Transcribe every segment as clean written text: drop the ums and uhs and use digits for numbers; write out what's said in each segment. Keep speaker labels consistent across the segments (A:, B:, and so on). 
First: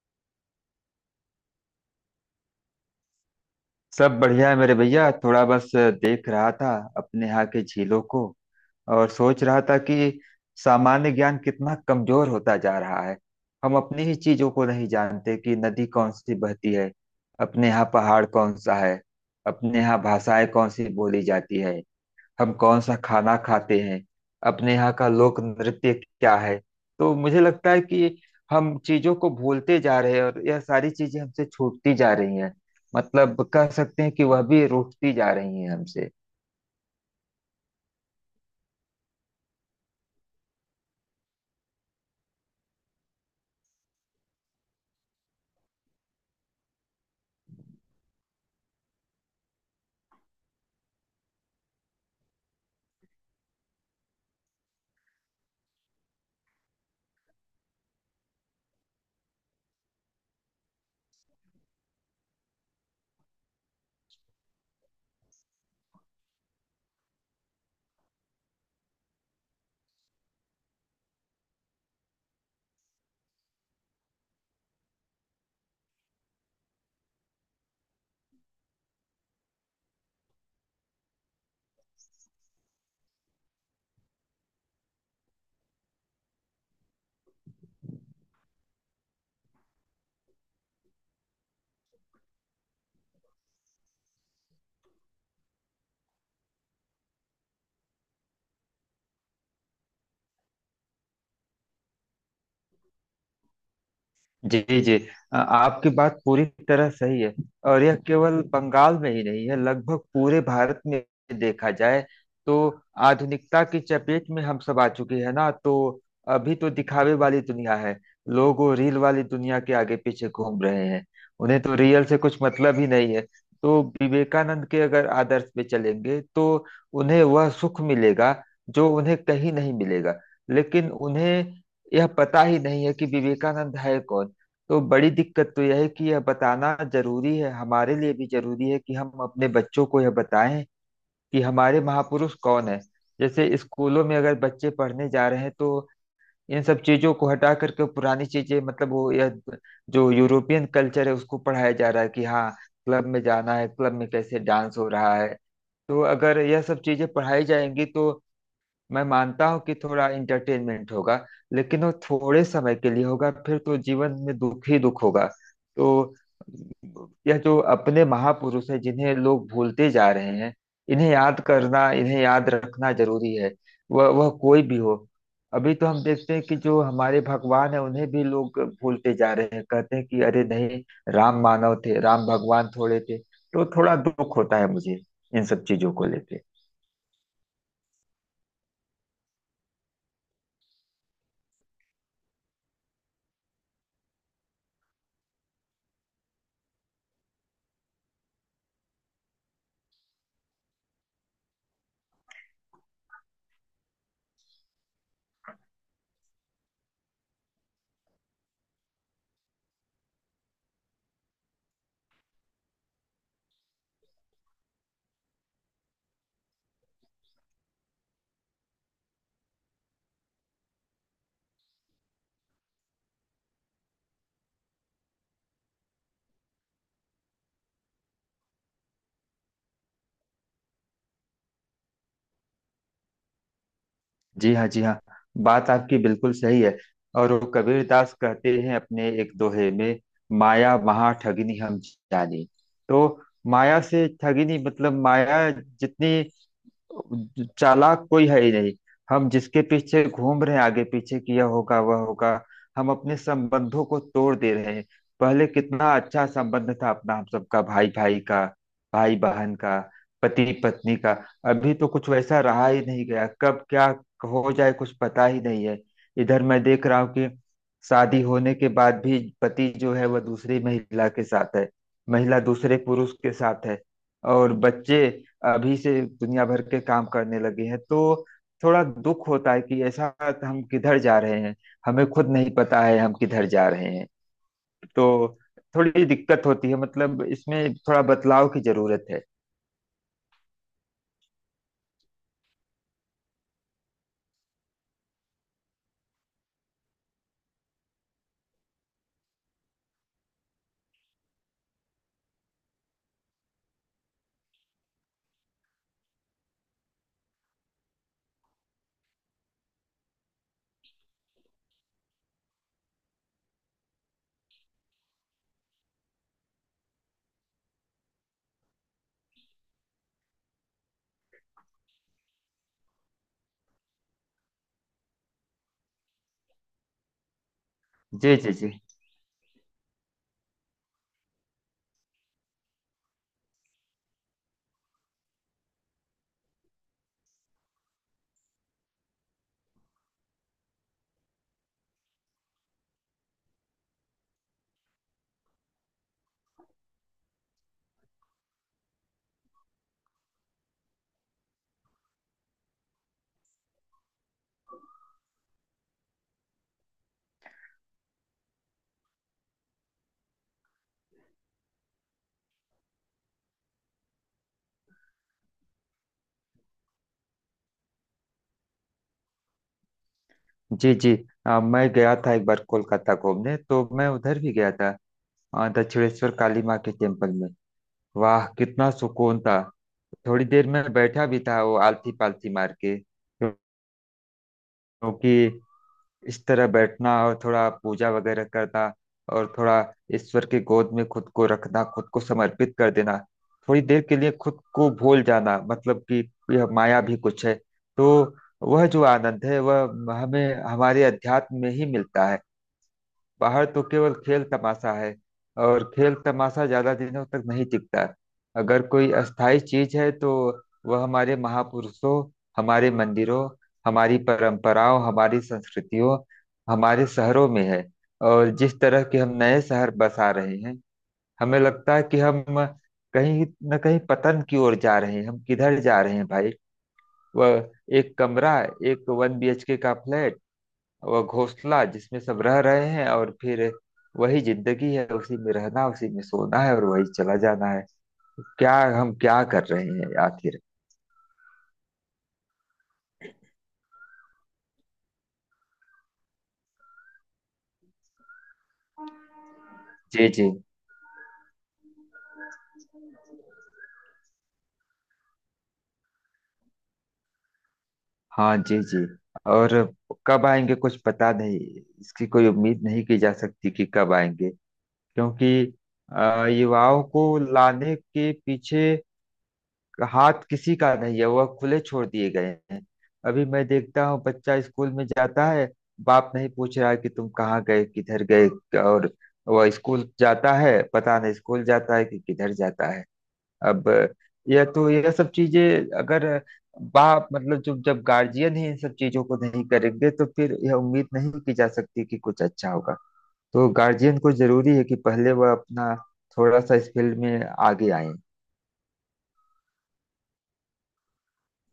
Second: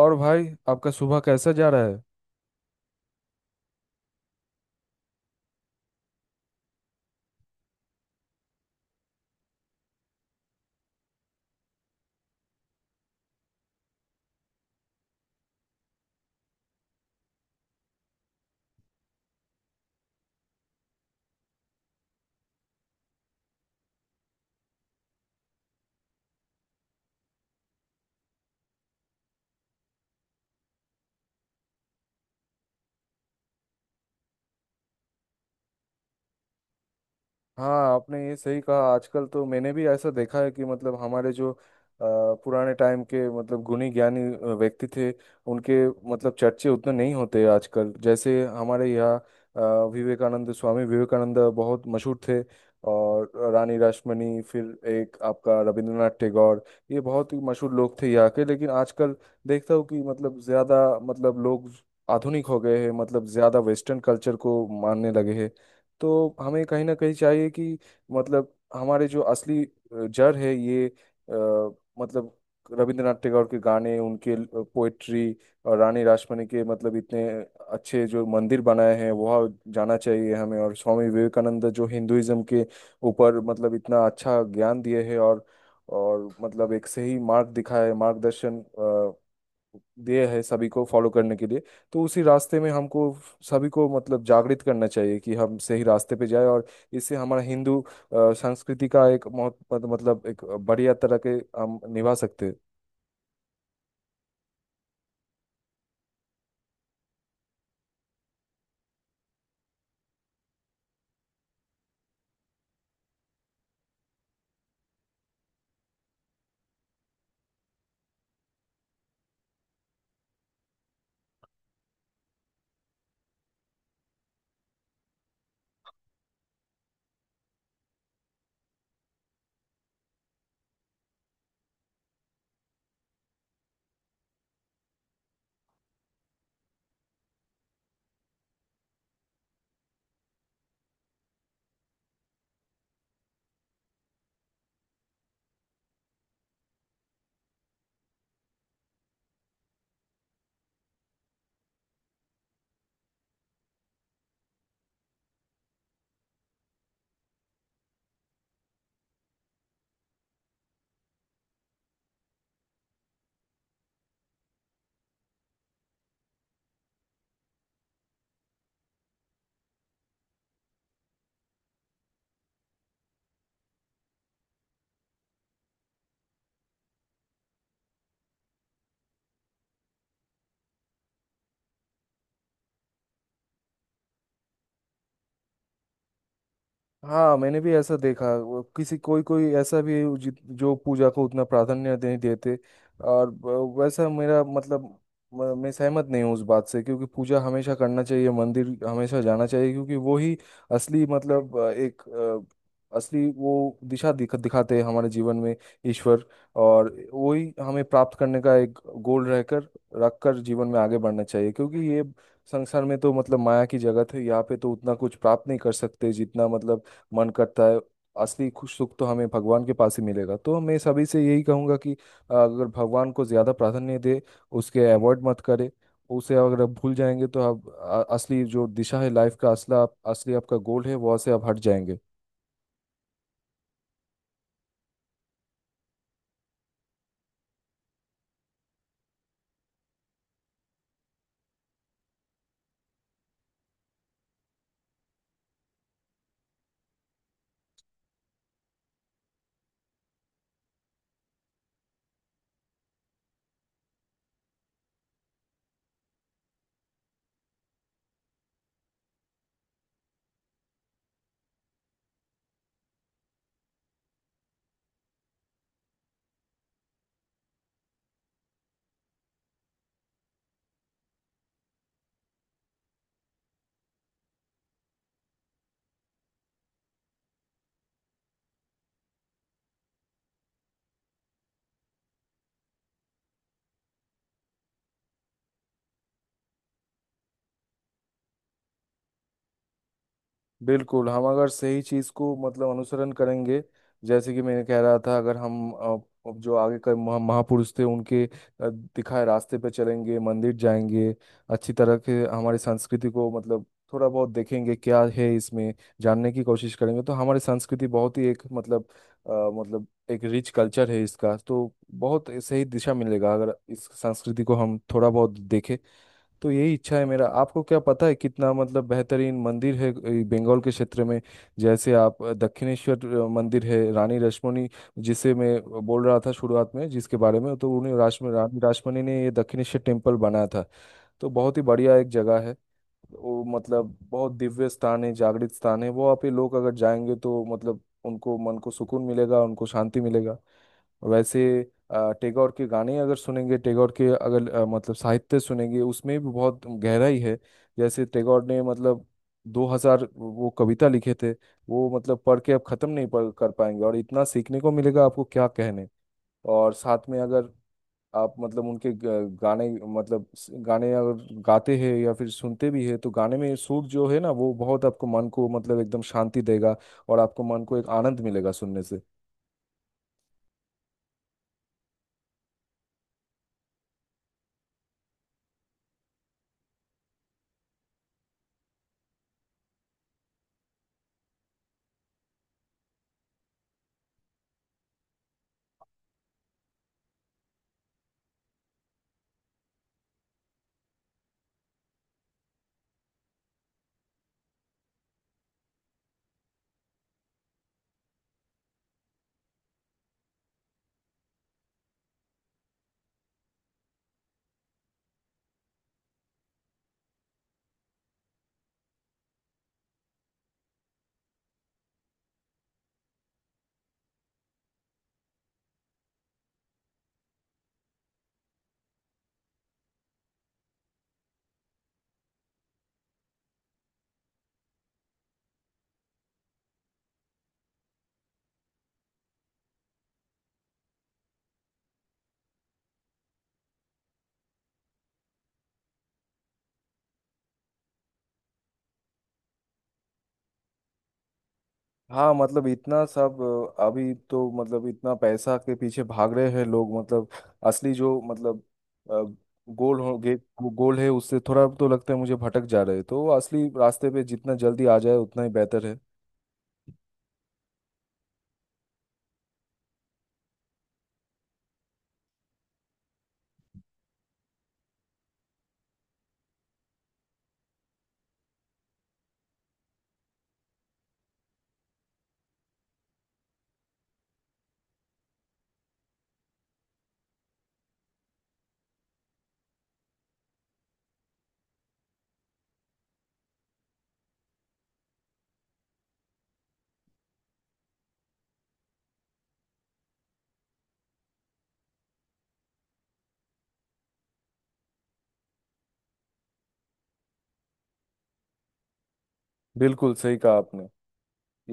A: और भाई आपका सुबह कैसा जा रहा है?
B: सब बढ़िया है मेरे भैया, थोड़ा बस देख रहा था अपने यहाँ के झीलों को। और सोच रहा था कि सामान्य ज्ञान कितना कमजोर होता जा रहा है। हम अपनी ही चीजों को नहीं जानते कि नदी कौन सी बहती है, अपने यहाँ पहाड़ कौन सा है, अपने यहाँ भाषाएं कौन सी बोली जाती है, हम कौन सा खाना खाते हैं, अपने यहाँ का लोक नृत्य क्या है। तो मुझे लगता है कि हम चीजों को भूलते जा रहे हैं और यह सारी चीजें हमसे छूटती जा रही हैं। मतलब कह सकते हैं कि वह भी रूठती जा रही हैं हमसे।
A: हाँ, आपने ये सही कहा। आजकल तो मैंने भी ऐसा देखा है कि मतलब हमारे जो पुराने टाइम के मतलब गुणी ज्ञानी व्यक्ति थे, उनके मतलब चर्चे उतने नहीं होते आजकल। जैसे हमारे यहाँ अ, विवेकानंद, स्वामी विवेकानंद बहुत मशहूर थे, और रानी रासमणी, फिर एक आपका रविंद्रनाथ टैगोर, ये बहुत ही मशहूर लोग थे यहाँ के। लेकिन आजकल देखता हूँ कि मतलब ज़्यादा मतलब लोग आधुनिक हो गए हैं, मतलब ज़्यादा वेस्टर्न कल्चर को मानने लगे हैं। तो हमें कहीं ना कहीं चाहिए कि मतलब हमारे जो असली जड़ है ये मतलब रविंद्रनाथ टैगोर के गाने, उनके पोएट्री, और रानी रासमणी के मतलब इतने अच्छे जो मंदिर बनाए हैं, वह जाना चाहिए हमें। और स्वामी विवेकानंद जो हिंदुइज्म के ऊपर मतलब इतना अच्छा ज्ञान दिए हैं, और मतलब एक सही मार्ग दिखाया है, मार्गदर्शन दिए है सभी को फॉलो करने के लिए। तो उसी रास्ते में हमको सभी को मतलब जागृत करना चाहिए कि हम सही रास्ते पे जाए, और इससे हमारा हिंदू अ, संस्कृति का एक मतलब एक बढ़िया तरह के हम निभा सकते हैं।
B: जी जी। आपकी बात पूरी तरह सही है। और यह केवल बंगाल में ही नहीं है, लगभग पूरे भारत में। देखा जाए तो आधुनिकता की चपेट में हम सब आ चुके हैं ना। तो अभी तो दिखावे वाली दुनिया है, लोग वो रील वाली दुनिया के आगे पीछे घूम रहे हैं। उन्हें तो रियल से कुछ मतलब ही नहीं है। तो विवेकानंद के अगर आदर्श पे चलेंगे तो उन्हें वह सुख मिलेगा जो उन्हें कहीं नहीं मिलेगा। लेकिन उन्हें यह पता ही नहीं है कि विवेकानंद है कौन। तो बड़ी दिक्कत तो यह है कि यह बताना जरूरी है, हमारे लिए भी जरूरी है कि हम अपने बच्चों को यह बताएं कि हमारे महापुरुष कौन है। जैसे स्कूलों में अगर बच्चे पढ़ने जा रहे हैं तो इन सब चीजों को हटा करके पुरानी चीजें, मतलब वो यह जो यूरोपियन कल्चर है उसको पढ़ाया जा रहा है कि हाँ, क्लब में जाना है, क्लब में कैसे डांस हो रहा है। तो अगर यह सब चीजें पढ़ाई जाएंगी तो मैं मानता हूँ कि थोड़ा इंटरटेनमेंट होगा, लेकिन वो थोड़े समय के लिए होगा, फिर तो जीवन में दुख ही दुख होगा। तो यह जो अपने महापुरुष हैं जिन्हें लोग भूलते जा रहे हैं, इन्हें याद करना, इन्हें याद रखना जरूरी है। वह कोई भी हो। अभी तो हम देखते हैं कि जो हमारे भगवान है उन्हें भी लोग भूलते जा रहे हैं, कहते हैं कि अरे नहीं, राम मानव थे, राम भगवान थोड़े थे। तो थोड़ा दुख होता है मुझे इन सब चीजों को लेके।
A: हाँ, मैंने भी ऐसा देखा। वो किसी कोई कोई ऐसा भी है जो पूजा को उतना प्राधान्य नहीं देते, और वैसा मेरा मतलब मैं सहमत नहीं हूँ उस बात से, क्योंकि पूजा हमेशा करना चाहिए, मंदिर हमेशा जाना चाहिए। क्योंकि वो ही असली मतलब एक असली वो दिशा दिखाते हैं हमारे जीवन में ईश्वर। और वही हमें प्राप्त करने का एक गोल रहकर, रख कर जीवन में आगे बढ़ना चाहिए, क्योंकि ये संसार में तो मतलब माया की जगत है, यहाँ पे तो उतना कुछ प्राप्त नहीं कर सकते जितना मतलब मन करता है। असली खुश सुख तो हमें भगवान के पास ही मिलेगा। तो मैं सभी से यही कहूँगा कि अगर भगवान को ज़्यादा प्राधान्य दे, उसके अवॉइड मत करे। उसे अगर आप भूल जाएंगे, तो आप असली जो दिशा है लाइफ का, असला असली आपका गोल है, वहाँ से आप हट जाएंगे।
B: जी हाँ जी हाँ। बात आपकी बिल्कुल सही है। और वो कबीरदास कहते हैं अपने एक दोहे में, माया महा ठगिनी हम जानी। तो माया से ठगिनी, मतलब माया जितनी चालाक कोई है ही नहीं। हम जिसके पीछे घूम रहे हैं, आगे पीछे किया होगा वह होगा। हम अपने संबंधों को तोड़ दे रहे हैं। पहले कितना अच्छा संबंध था अपना, हम सबका, भाई भाई का, भाई बहन का, पति पत्नी का। अभी तो कुछ वैसा रहा ही नहीं गया, कब क्या हो जाए कुछ पता ही नहीं है। इधर मैं देख रहा हूँ कि शादी होने के बाद भी पति जो है वह दूसरी महिला के साथ है, महिला दूसरे पुरुष के साथ है, और बच्चे अभी से दुनिया भर के काम करने लगे हैं। तो थोड़ा दुख होता है कि ऐसा हम किधर जा रहे हैं। हमें खुद नहीं पता है हम किधर जा रहे हैं। तो थोड़ी दिक्कत होती है, मतलब इसमें थोड़ा बदलाव की जरूरत है।
A: बिल्कुल, हम अगर सही चीज को मतलब अनुसरण करेंगे, जैसे कि मैंने कह रहा था, अगर हम अब जो आगे का महापुरुष थे उनके दिखाए रास्ते पे चलेंगे, मंदिर जाएंगे, अच्छी तरह के हमारी संस्कृति को मतलब थोड़ा बहुत देखेंगे क्या है इसमें, जानने की कोशिश करेंगे, तो हमारी संस्कृति बहुत ही एक मतलब मतलब एक रिच कल्चर है इसका। तो बहुत सही दिशा मिलेगा अगर इस संस्कृति को हम थोड़ा बहुत देखें। तो यही इच्छा है मेरा। आपको क्या पता है कितना मतलब बेहतरीन मंदिर है ये बंगाल के क्षेत्र में? जैसे आप दक्षिणेश्वर मंदिर है, रानी रश्मनी जिसे मैं बोल रहा था शुरुआत में जिसके बारे में, तो उन्हें राश्म
B: जी जी
A: रानी
B: जी
A: रश्मनी ने ये दक्षिणेश्वर टेम्पल बनाया था। तो बहुत ही बढ़िया एक जगह है वो। मतलब बहुत दिव्य स्थान है, जागृत स्थान है वो। आप ये लोग अगर जाएंगे तो मतलब उनको मन को सुकून मिलेगा, उनको शांति मिलेगा। वैसे टैगोर के गाने अगर सुनेंगे, टैगोर के अगर मतलब साहित्य सुनेंगे, उसमें भी बहुत गहराई है। जैसे टैगोर ने मतलब 2000 वो कविता लिखे थे, वो मतलब पढ़ के आप खत्म नहीं पढ़ कर पाएंगे, और इतना सीखने को मिलेगा आपको, क्या कहने। और साथ में अगर आप मतलब उनके गाने मतलब गाने अगर गाते हैं या फिर सुनते भी हैं, तो गाने में सुर जो है ना, वो बहुत आपको मन को मतलब एकदम शांति देगा, और आपको मन को एक आनंद मिलेगा सुनने से।
B: जी जी। मैं गया था एक बार कोलकाता घूमने, तो मैं उधर भी गया था। दक्षिणेश्वर काली माँ के टेम्पल में। वाह, कितना सुकून था। थोड़ी देर में बैठा भी था वो आलती पालती मार के, क्योंकि इस तरह बैठना और थोड़ा पूजा वगैरह करना, और थोड़ा ईश्वर की गोद में खुद को रखना, खुद को समर्पित कर देना, थोड़ी देर के लिए खुद को भूल जाना, मतलब कि यह माया भी कुछ है। तो वह जो आनंद है वह हमें हमारे अध्यात्म में ही मिलता है। बाहर तो केवल खेल तमाशा है, और खेल तमाशा ज्यादा दिनों तक नहीं टिकता। अगर कोई अस्थाई चीज है तो वह हमारे महापुरुषों, हमारे मंदिरों, हमारी परंपराओं, हमारी संस्कृतियों, हमारे शहरों में है। और जिस तरह के हम नए शहर बसा रहे हैं, हमें लगता है कि हम कहीं न कहीं पतन की ओर जा रहे हैं। हम किधर जा रहे हैं भाई? वह एक कमरा, एक 1 BHK का फ्लैट, वह घोंसला जिसमें सब रह रहे हैं, और फिर वही जिंदगी है, उसी में रहना, उसी में सोना है, और वही चला जाना है। क्या हम क्या कर रहे हैं आखिर?
A: हाँ, मतलब इतना सब अभी तो मतलब इतना पैसा के पीछे भाग रहे हैं लोग। मतलब असली जो मतलब गोल हो
B: जी
A: गे,
B: जी।
A: गोल है उससे थोड़ा तो लगता है मुझे भटक जा रहे हैं, तो असली रास्ते पे जितना जल्दी आ जाए उतना ही बेहतर है।
B: हाँ जी जी। और कब आएंगे कुछ पता नहीं, इसकी कोई उम्मीद नहीं की जा सकती कि कब आएंगे। क्योंकि युवाओं को लाने के पीछे हाथ किसी का नहीं है, वह खुले छोड़ दिए गए हैं। अभी मैं देखता हूँ बच्चा स्कूल में जाता है, बाप नहीं पूछ रहा कि तुम कहाँ गए, किधर गए। और वह स्कूल जाता है, पता नहीं स्कूल जाता है कि किधर जाता है। अब यह तो, यह सब चीजें अगर, बाप मतलब जो, जब गार्जियन ही इन सब चीजों को नहीं करेंगे तो फिर यह उम्मीद नहीं की जा सकती कि कुछ अच्छा होगा। तो गार्जियन को जरूरी है कि पहले वह अपना थोड़ा सा इस फील्ड में आगे आए।
A: बिल्कुल सही कहा आपने।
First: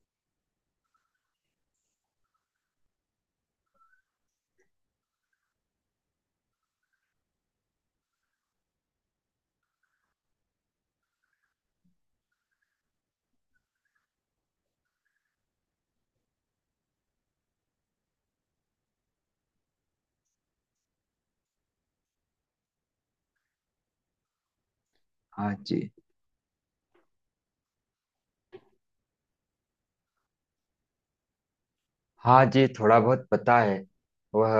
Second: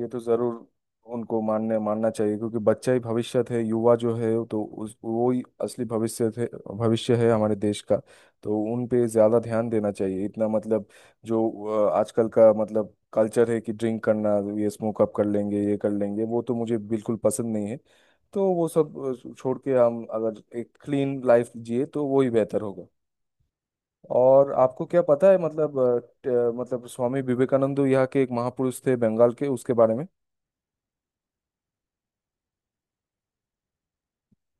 A: ये तो जरूर उनको मानने मानना चाहिए, क्योंकि बच्चा ही भविष्य है, युवा जो है तो उस वो ही असली भविष्य है हमारे देश का। तो उन पे ज्यादा ध्यान देना चाहिए इतना। मतलब जो आजकल का मतलब कल्चर है कि ड्रिंक करना, ये स्मोक अप कर लेंगे, ये कर लेंगे वो, तो मुझे बिल्कुल पसंद नहीं है। तो वो सब छोड़ के हम अगर एक क्लीन लाइफ जिए, तो वो ही बेहतर होगा। और आपको क्या पता है
B: हाँ
A: मतलब
B: जी।
A: मतलब स्वामी विवेकानंद यहाँ के एक महापुरुष थे बंगाल के, उसके बारे में?
B: हाँ जी, थोड़ा बहुत पता है। वह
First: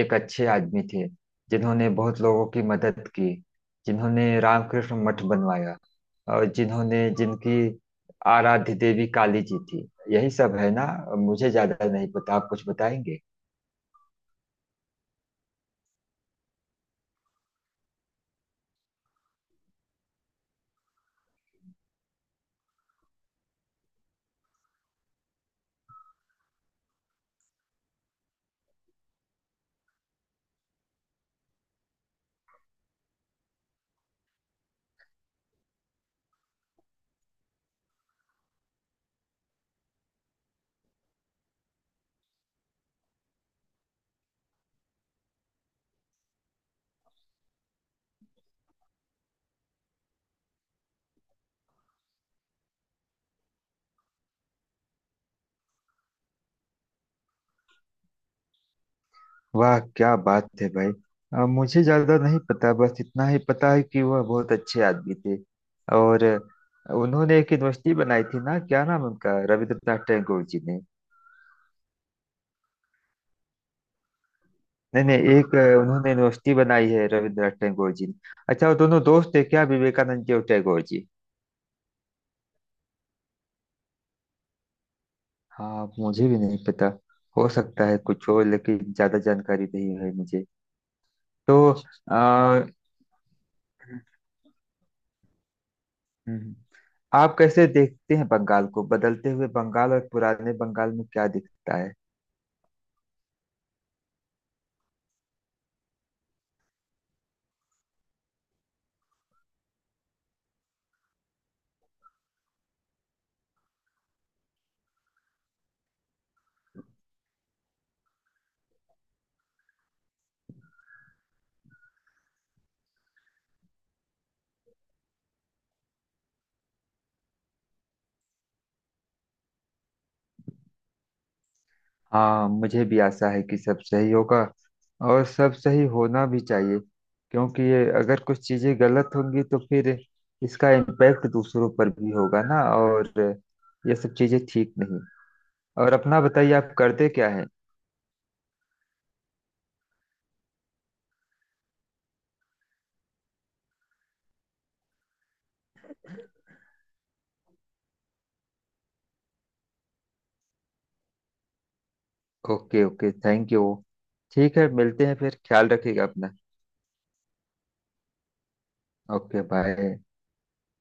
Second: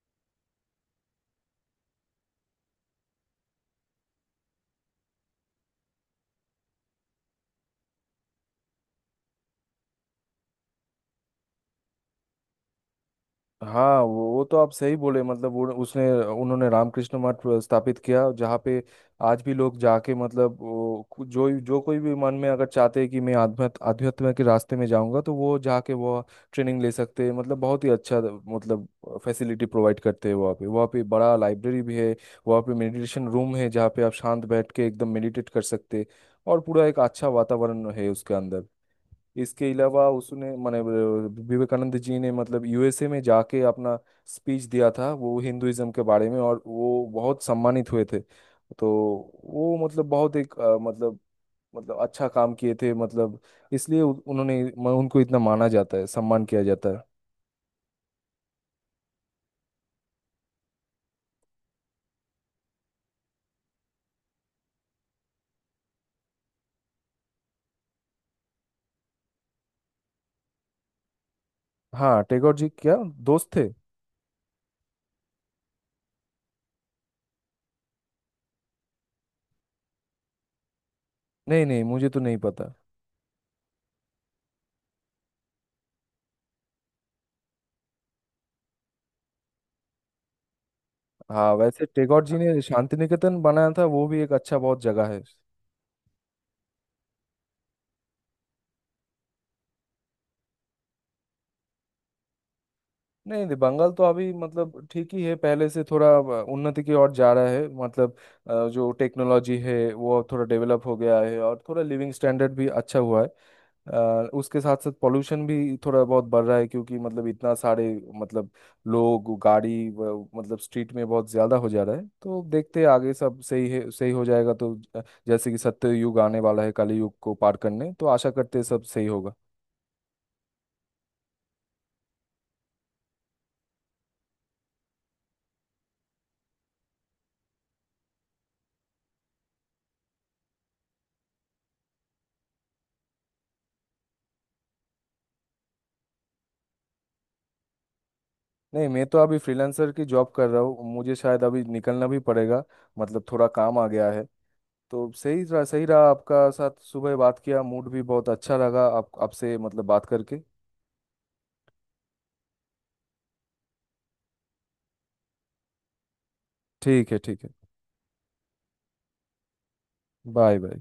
B: एक अच्छे आदमी थे जिन्होंने बहुत लोगों की मदद की, जिन्होंने रामकृष्ण मठ बनवाया, और जिन्होंने, जिनकी आराध्य देवी काली जी थी। यही सब है ना? मुझे ज्यादा नहीं पता, आप कुछ बताएंगे?
A: हाँ, वो तो आप सही बोले। मतलब वो उसने उन्होंने रामकृष्ण मठ स्थापित किया जहाँ पे आज भी लोग जाके, मतलब वो जो जो कोई भी मन में अगर चाहते हैं कि मैं आध्यात्म आध्यात्म के रास्ते में जाऊंगा, तो वो जाके वो ट्रेनिंग ले सकते हैं। मतलब बहुत ही अच्छा मतलब फैसिलिटी प्रोवाइड करते हैं वहाँ पे बड़ा लाइब्रेरी भी है, वहाँ पे मेडिटेशन रूम है जहाँ पे आप शांत बैठ के एकदम मेडिटेट कर सकते हैं, और पूरा एक अच्छा वातावरण है उसके अंदर। इसके अलावा उसने माने विवेकानंद जी ने मतलब यूएसए में जाके अपना स्पीच दिया था वो हिंदुइज्म के बारे में, और वो बहुत सम्मानित हुए थे। तो वो मतलब बहुत एक मतलब अच्छा काम किए थे, मतलब इसलिए उन्होंने उनको इतना माना जाता है, सम्मान किया जाता है।
B: वाह क्या बात है भाई। मुझे ज्यादा नहीं पता, बस इतना ही पता है कि वह बहुत अच्छे आदमी थे। और उन्होंने एक यूनिवर्सिटी बनाई थी ना, क्या नाम उनका, रविंद्रनाथ टैगोर जी ने।
A: हाँ, टैगोर जी क्या दोस्त थे?
B: नहीं नहीं, एक उन्होंने यूनिवर्सिटी बनाई है रविंद्रनाथ टैगोर जी ने। अच्छा, वो दोनों दोस्त है क्या, विवेकानंद जी और टैगोर जी?
A: नहीं, नहीं, मुझे तो नहीं पता।
B: हाँ मुझे भी नहीं पता। हो सकता है कुछ हो, लेकिन ज्यादा जानकारी नहीं है मुझे।
A: हाँ,
B: तो
A: वैसे टैगोर जी ने
B: आ,
A: शांति निकेतन बनाया था, वो भी एक अच्छा बहुत जगह है।
B: आप कैसे देखते हैं बंगाल को? बदलते हुए बंगाल और पुराने बंगाल में क्या दिखता है?
A: नहीं, नहीं, बंगाल तो अभी मतलब ठीक ही है, पहले से थोड़ा उन्नति की ओर जा रहा है। मतलब जो टेक्नोलॉजी है वो थोड़ा डेवलप हो गया है, और थोड़ा लिविंग स्टैंडर्ड भी अच्छा हुआ है। उसके साथ साथ पोल्यूशन भी थोड़ा बहुत बढ़ रहा है, क्योंकि मतलब इतना सारे मतलब लोग गाड़ी मतलब स्ट्रीट में बहुत ज़्यादा हो जा रहा है। तो देखते हैं, आगे सब सही है, सही हो जाएगा तो जैसे कि सत्य युग आने वाला है कली युग को पार करने, तो आशा करते हैं सब सही होगा।
B: हाँ मुझे भी आशा है कि सब सही होगा, और सब सही होना भी चाहिए। क्योंकि ये अगर कुछ चीजें गलत होंगी तो फिर इसका इम्पैक्ट दूसरों पर भी होगा ना। और ये सब चीजें ठीक नहीं। और अपना बताइए, आप करते क्या है?
A: नहीं, मैं तो अभी फ्रीलांसर की जॉब कर रहा हूँ, मुझे शायद अभी निकलना भी पड़ेगा, मतलब थोड़ा काम आ गया है। तो सही रहा, सही रहा आपका साथ, सुबह बात किया मूड भी बहुत अच्छा लगा आप आपसे मतलब बात करके।
B: Okay okay thank you. ठीक है, मिलते हैं फिर, ख्याल रखिएगा अपना।
A: ठीक है, ठीक है।
B: Okay bye.
A: Bye bye.